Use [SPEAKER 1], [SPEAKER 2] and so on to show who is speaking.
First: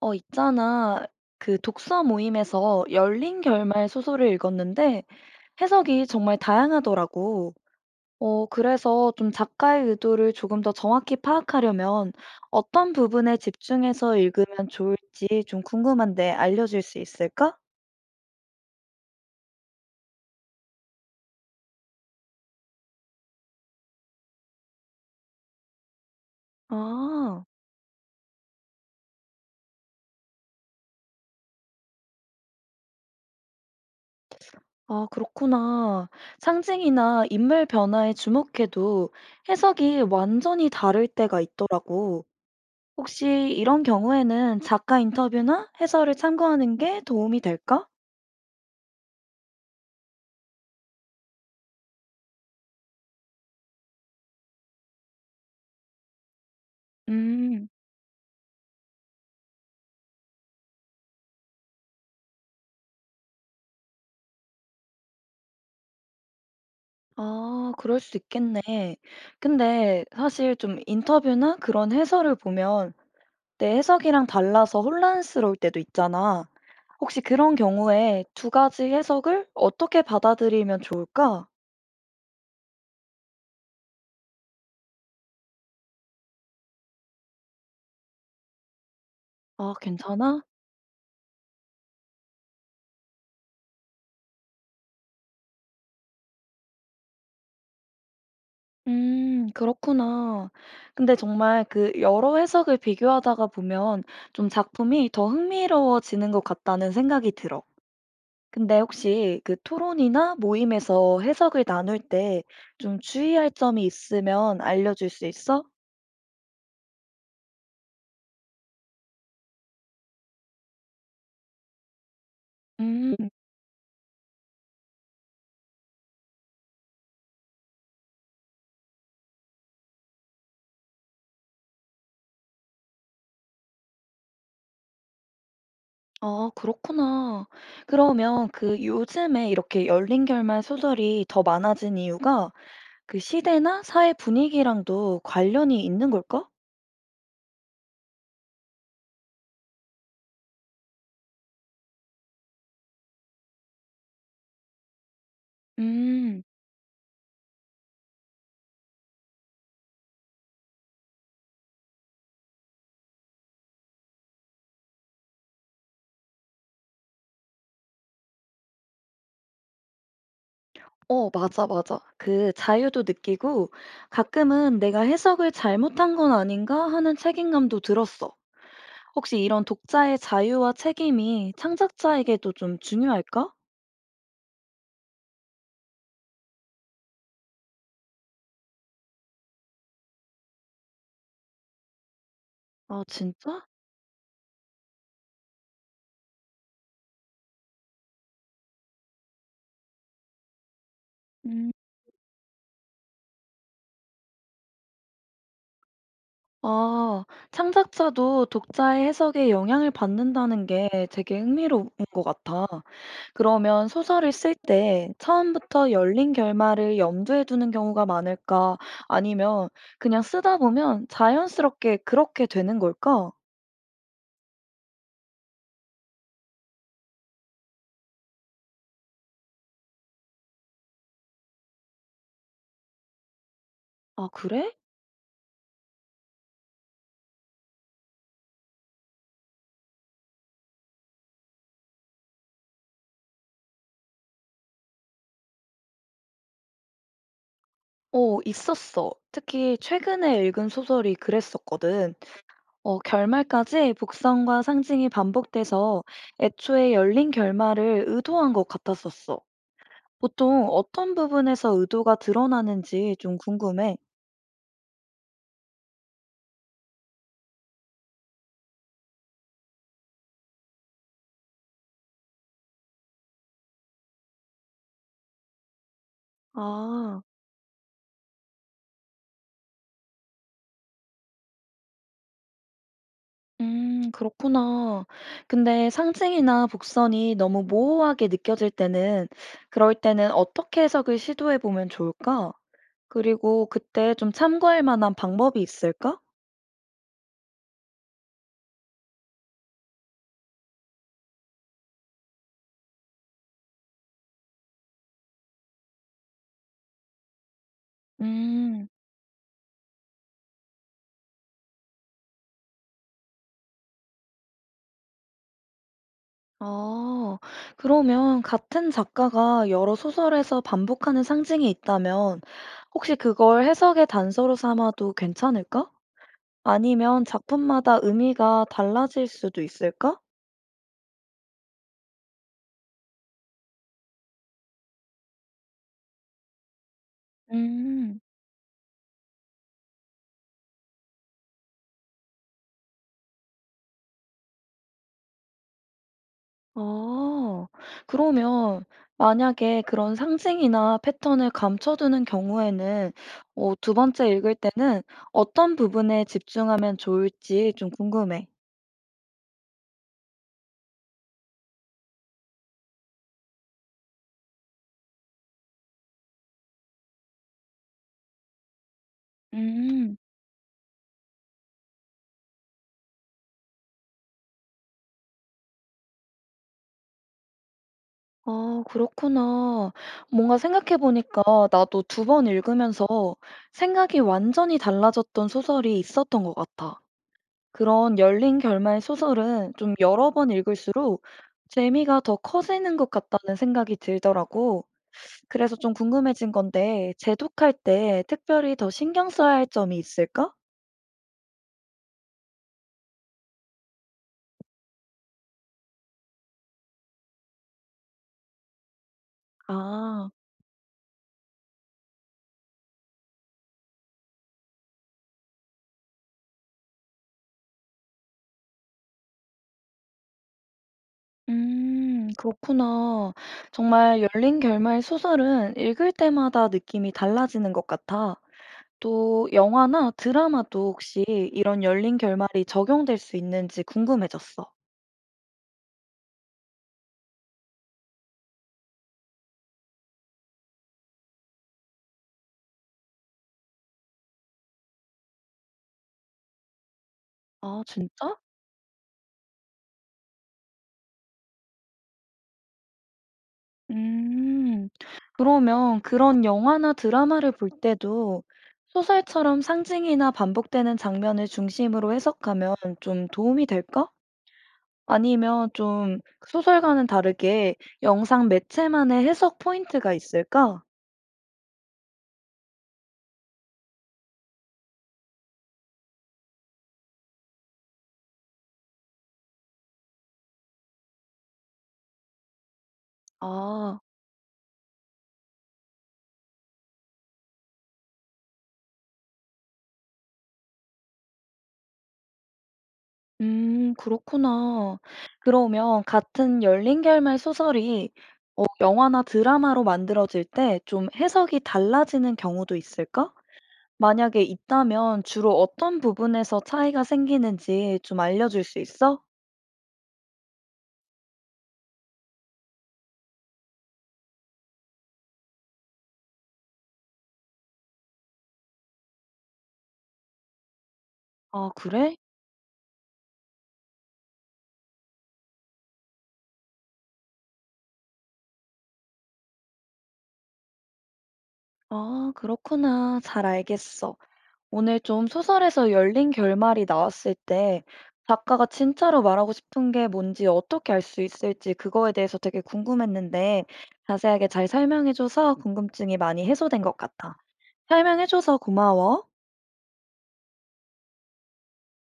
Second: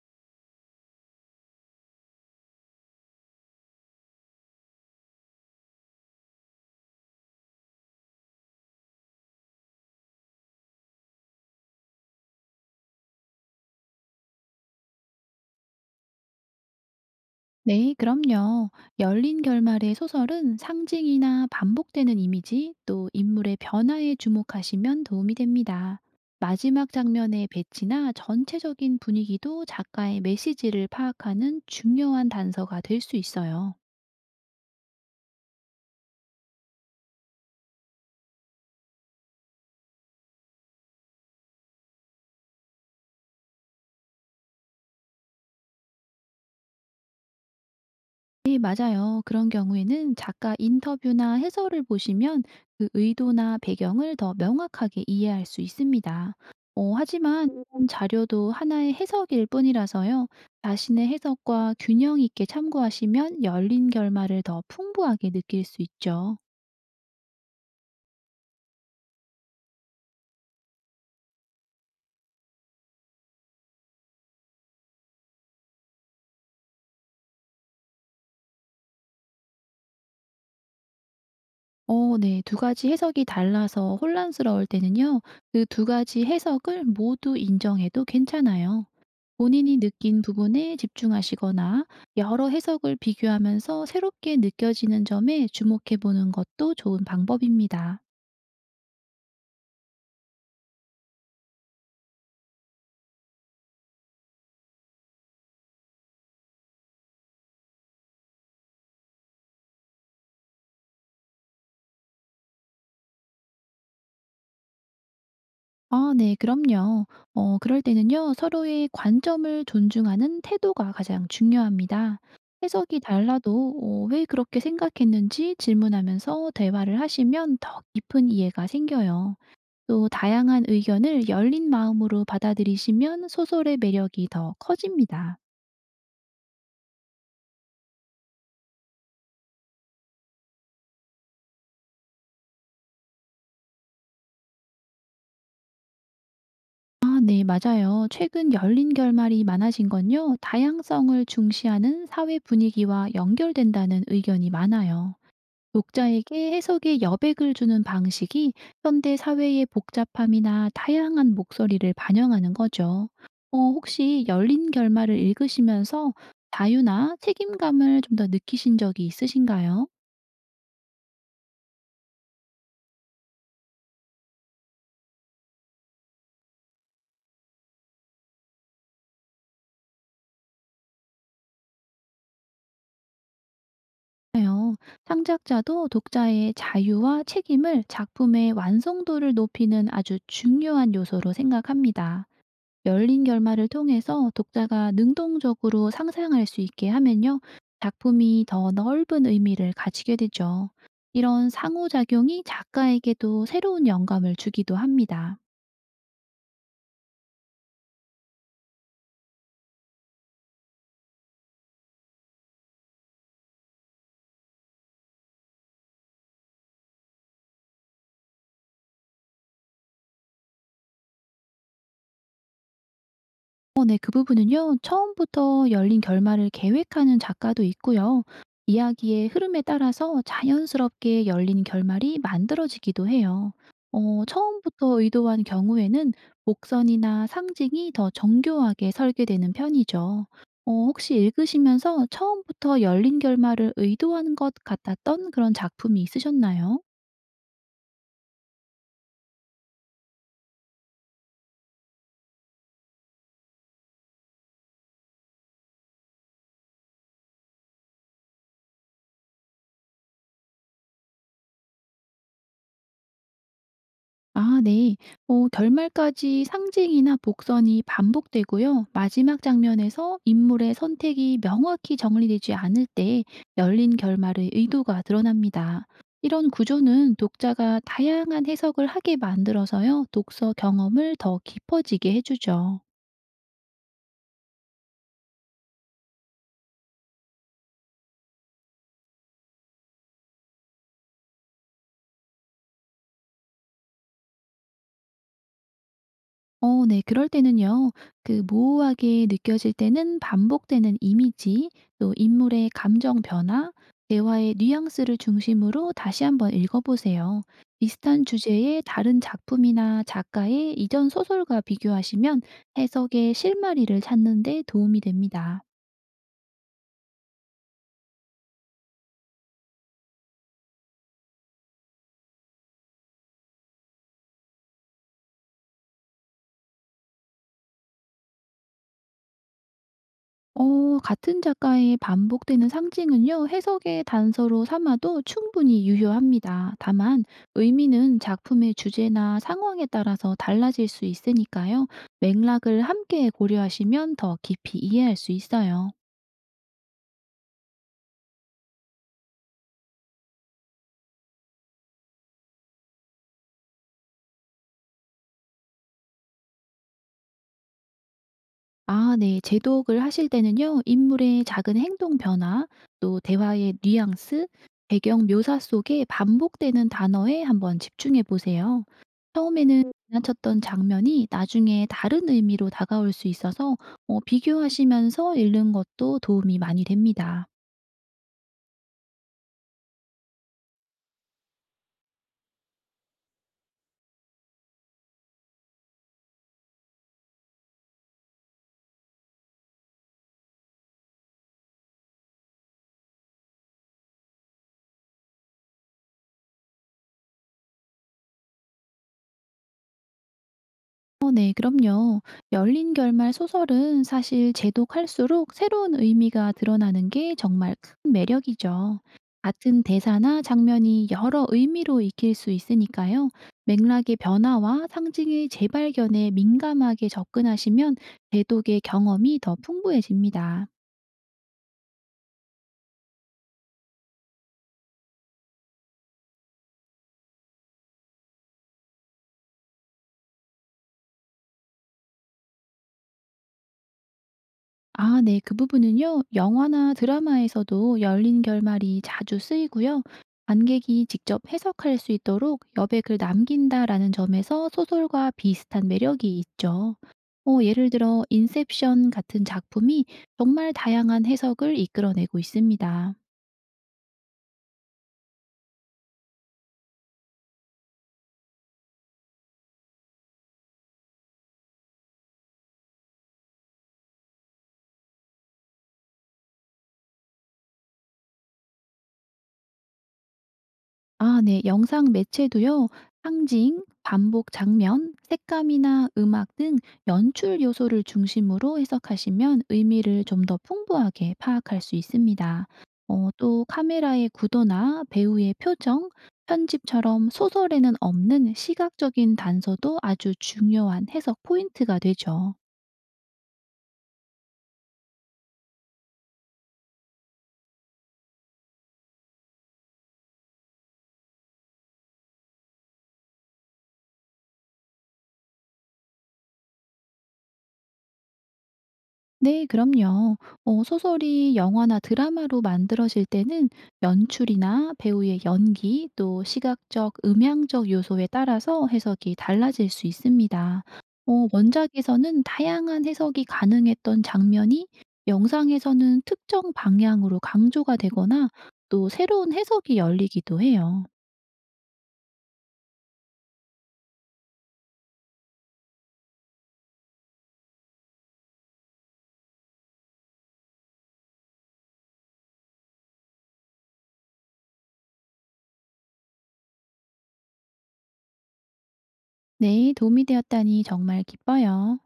[SPEAKER 1] 있잖아. 그 독서 모임에서 열린 결말 소설을 읽었는데 해석이 정말 다양하더라고. 그래서 좀 작가의 의도를 조금 더 정확히 파악하려면 어떤 부분에 집중해서 읽으면 좋을지 좀 궁금한데 알려줄 수 있을까?
[SPEAKER 2] 네, 그럼요. 열린 결말의 소설은 상징이나 반복되는 이미지, 또 인물의 변화에 주목하시면 도움이 됩니다. 마지막
[SPEAKER 1] 아,
[SPEAKER 2] 장면의 배치나 전체적인 분위기도 작가의 메시지를 파악하는 중요한 단서가 될 수 있어요.
[SPEAKER 1] 아, 그렇구나. 상징이나 인물 변화에 주목해도 해석이 완전히 다를 때가 있더라고. 혹시 이런 경우에는 작가 인터뷰나 해설을 참고하는 게 도움이 될까?
[SPEAKER 2] 네, 맞아요. 그런 경우에는 작가 인터뷰나 해설을 보시면 그 의도나 배경을 더 명확하게 이해할 수 있습니다. 하지만
[SPEAKER 1] 음,
[SPEAKER 2] 이런 자료도 하나의 해석일 뿐이라서요. 자신의 해석과 균형 있게 참고하시면 열린 결말을 더 풍부하게 느낄 수 있죠.
[SPEAKER 1] 아, 그럴 수 있겠네. 근데 사실 좀 인터뷰나 그런 해설을 보면 내 해석이랑 달라서 혼란스러울 때도 있잖아. 혹시 그런 경우에 두 가지 해석을 어떻게 받아들이면 좋을까?
[SPEAKER 2] 네. 두 가지 해석이 달라서 혼란스러울 때는요. 그 두 가지 해석을 모두 인정해도 괜찮아요.
[SPEAKER 1] 아,
[SPEAKER 2] 본인이 느낀
[SPEAKER 1] 괜찮아?
[SPEAKER 2] 부분에 집중하시거나 여러 해석을 비교하면서 새롭게 느껴지는 점에 주목해 보는 것도 좋은 방법입니다.
[SPEAKER 1] 음, 그렇구나. 근데 정말 그 여러 해석을 비교하다가 보면 좀 작품이 더 흥미로워지는 것 같다는 생각이 들어. 근데 혹시 그 토론이나 모임에서 해석을 나눌 때 좀 주의할 점이 있으면 알려줄 수 있어?
[SPEAKER 2] 아, 네, 그럼요. 그럴 때는요, 서로의 관점을 존중하는 태도가 가장 중요합니다. 해석이
[SPEAKER 1] 음,
[SPEAKER 2] 달라도 왜 그렇게 생각했는지 질문하면서 대화를 하시면 더 깊은 이해가 생겨요. 또 다양한 의견을 열린 마음으로 받아들이시면 소설의 매력이 더 커집니다.
[SPEAKER 1] 아, 그렇구나. 그러면 그 요즘에 이렇게 열린 결말 소설이 더 많아진 이유가 그 시대나 사회 분위기랑도 관련이 있는 걸까?
[SPEAKER 2] 아, 네, 맞아요. 최근 열린 결말이 많아진 건요, 다양성을 중시하는 사회 분위기와 연결된다는 의견이 많아요.
[SPEAKER 1] 음.
[SPEAKER 2] 독자에게 해석의 여백을 주는 방식이 현대 사회의 복잡함이나 다양한 목소리를 반영하는 거죠. 혹시 열린 결말을 읽으시면서 자유나 책임감을 좀 더 느끼신 적이 있으신가요?
[SPEAKER 1] 어, 맞아, 맞아. 그 자유도 느끼고 가끔은 '내가 해석을 잘못한 건 아닌가?' 하는 책임감도 들었어. 혹시 이런 독자의 자유와 책임이 창작자에게도 좀 중요할까?
[SPEAKER 2] 맞아요. 창작자도 독자의 자유와 책임을 작품의 완성도를 높이는 아주 중요한 요소로 생각합니다.
[SPEAKER 1] 아,
[SPEAKER 2] 열린
[SPEAKER 1] 진짜?
[SPEAKER 2] 결말을 통해서 독자가 능동적으로 상상할 수 있게 하면요. 작품이 더 넓은 의미를 가지게 되죠. 이런
[SPEAKER 1] 음.
[SPEAKER 2] 상호작용이 작가에게도 새로운 영감을 주기도 합니다.
[SPEAKER 1] 아, 창작자도 독자의 해석에 영향을 받는다는 게 되게 흥미로운 것 같아. 그러면 소설을 쓸 때 처음부터 열린 결말을 염두에 두는 경우가 많을까? 아니면 그냥 쓰다 보면 자연스럽게 그렇게 되는 걸까?
[SPEAKER 2] 네. 그 부분은요. 처음부터 열린 결말을 계획하는 작가도 있고요. 이야기의 흐름에 따라서 자연스럽게 열린 결말이 만들어지기도 해요.
[SPEAKER 1] 아, 그래?
[SPEAKER 2] 처음부터 의도한 경우에는 복선이나 상징이 더 정교하게 설계되는 편이죠. 혹시 읽으시면서 처음부터 열린 결말을 의도한 것 같았던 그런 작품이 있으셨나요?
[SPEAKER 1] 있었어. 특히 최근에 읽은 소설이 그랬었거든. 결말까지 복선과 상징이 반복돼서 애초에 열린 결말을 의도한 것 같았었어. 보통 어떤 부분에서 의도가 드러나는지 좀 궁금해.
[SPEAKER 2] 아 네. 결말까지 상징이나 복선이 반복되고요. 마지막 장면에서 인물의 선택이 명확히 정리되지 않을 때 열린 결말의 의도가 드러납니다. 이런 구조는
[SPEAKER 1] 아,
[SPEAKER 2] 독자가 다양한 해석을 하게 만들어서요. 독서 경험을 더 깊어지게 해주죠.
[SPEAKER 1] 그렇구나. 근데 상징이나 복선이 너무 모호하게 느껴질 때는, 그럴 때는 어떻게 해석을 시도해 보면 좋을까? 그리고 그때 좀 참고할 만한 방법이 있을까?
[SPEAKER 2] 네. 그럴 때는요. 그 모호하게 느껴질 때는 반복되는 이미지, 또 인물의 감정 변화, 대화의 뉘앙스를 중심으로 다시 한번 읽어보세요. 비슷한 주제의
[SPEAKER 1] 음,
[SPEAKER 2] 다른 작품이나 작가의 이전 소설과 비교하시면 해석의 실마리를 찾는 데 도움이 됩니다.
[SPEAKER 1] 아, 그러면 같은 작가가 여러 소설에서 반복하는 상징이 있다면, 혹시 그걸 해석의 단서로 삼아도 괜찮을까? 아니면 작품마다 의미가 달라질 수도 있을까?
[SPEAKER 2] 같은 작가의 반복되는 상징은요, 해석의 단서로 삼아도 충분히 유효합니다. 다만, 의미는
[SPEAKER 1] 음,
[SPEAKER 2] 작품의 주제나 상황에 따라서 달라질 수 있으니까요, 맥락을 함께 고려하시면 더 깊이 이해할 수 있어요.
[SPEAKER 1] 아, 그러면 만약에 그런 상징이나 패턴을 감춰두는 경우에는 두 번째 읽을 때는 어떤 부분에 집중하면 좋을지 좀 궁금해.
[SPEAKER 2] 아 네. 제독을 하실 때는요. 인물의 작은 행동 변화, 또 대화의 뉘앙스, 배경 묘사 속에 반복되는 단어에 한번 집중해 보세요. 처음에는
[SPEAKER 1] 음,
[SPEAKER 2] 지나쳤던 장면이 나중에 다른 의미로 다가올 수 있어서 비교하시면서 읽는 것도 도움이 많이 됩니다.
[SPEAKER 1] 아, 그렇구나. 뭔가 생각해보니까 나도 두 번 읽으면서 생각이 완전히 달라졌던 소설이 있었던 것 같아. 그런 열린 결말 소설은 좀 여러 번 읽을수록 재미가 더 커지는 것 같다는 생각이 들더라고. 그래서 좀 궁금해진 건데, 재독할 때 특별히 더 신경 써야 할 점이 있을까?
[SPEAKER 2] 어, 네, 그럼요. 열린 결말 소설은 사실 제독할수록 새로운 의미가 드러나는 게 정말 큰 매력이죠. 같은
[SPEAKER 1] 아,
[SPEAKER 2] 대사나 장면이 여러 의미로 익힐 수 있으니까요. 맥락의 변화와 상징의 재발견에 민감하게 접근하시면 제독의 경험이 더 풍부해집니다.
[SPEAKER 1] 그렇구나. 정말 열린 결말 소설은 읽을 때마다 느낌이 달라지는 것 같아. 또 영화나 드라마도 혹시 이런 열린 결말이 적용될 수 있는지 궁금해졌어.
[SPEAKER 2] 아, 네. 그 부분은요. 영화나 드라마에서도 열린 결말이 자주 쓰이고요. 관객이 직접 해석할 수 있도록 여백을 남긴다라는 점에서 소설과 비슷한 매력이 있죠.
[SPEAKER 1] 아,
[SPEAKER 2] 예를 들어
[SPEAKER 1] 진짜?
[SPEAKER 2] 인셉션 같은 작품이 정말 다양한 해석을 이끌어내고 있습니다.
[SPEAKER 1] 음. 그러면 그런 영화나 드라마를 볼 때도 소설처럼 상징이나 반복되는 장면을 중심으로 해석하면 좀 도움이 될까? 아니면 좀 그 소설과는 다르게 영상 매체만의 해석 포인트가 있을까?
[SPEAKER 2] 아, 네. 영상 매체도요, 상징, 반복 장면, 색감이나 음악 등 연출 요소를 중심으로 해석하시면 의미를 좀 더 풍부하게 파악할 수 있습니다. 또
[SPEAKER 1] 아,
[SPEAKER 2] 카메라의 구도나 배우의 표정, 편집처럼 소설에는 없는 시각적인 단서도 아주 중요한 해석 포인트가 되죠.
[SPEAKER 1] 그렇구나. 그러면 같은 열린 결말 소설이 영화나 드라마로 만들어질 때 좀 해석이 달라지는 경우도 있을까? 만약에 있다면 주로 어떤 부분에서 차이가 생기는지 좀 알려줄 수 있어?
[SPEAKER 2] 네, 그럼요. 소설이 영화나 드라마로 만들어질 때는 연출이나 배우의 연기, 또 시각적, 음향적 요소에 따라서 해석이 달라질 수 있습니다.
[SPEAKER 1] 아, 그래?
[SPEAKER 2] 원작에서는 다양한 해석이 가능했던 장면이 영상에서는 특정 방향으로 강조가 되거나 또 새로운 해석이 열리기도 해요.
[SPEAKER 1] 아, 그렇구나. 잘 알겠어. 오늘 좀 소설에서 열린 결말이 나왔을 때 작가가 진짜로 말하고 싶은 게 뭔지 어떻게 알 수 있을지 그거에 대해서 되게 궁금했는데 자세하게 잘 설명해줘서 궁금증이 많이 해소된 것 같아. 설명해줘서 고마워.
[SPEAKER 2] 네, 도움이 되었다니 정말 기뻐요.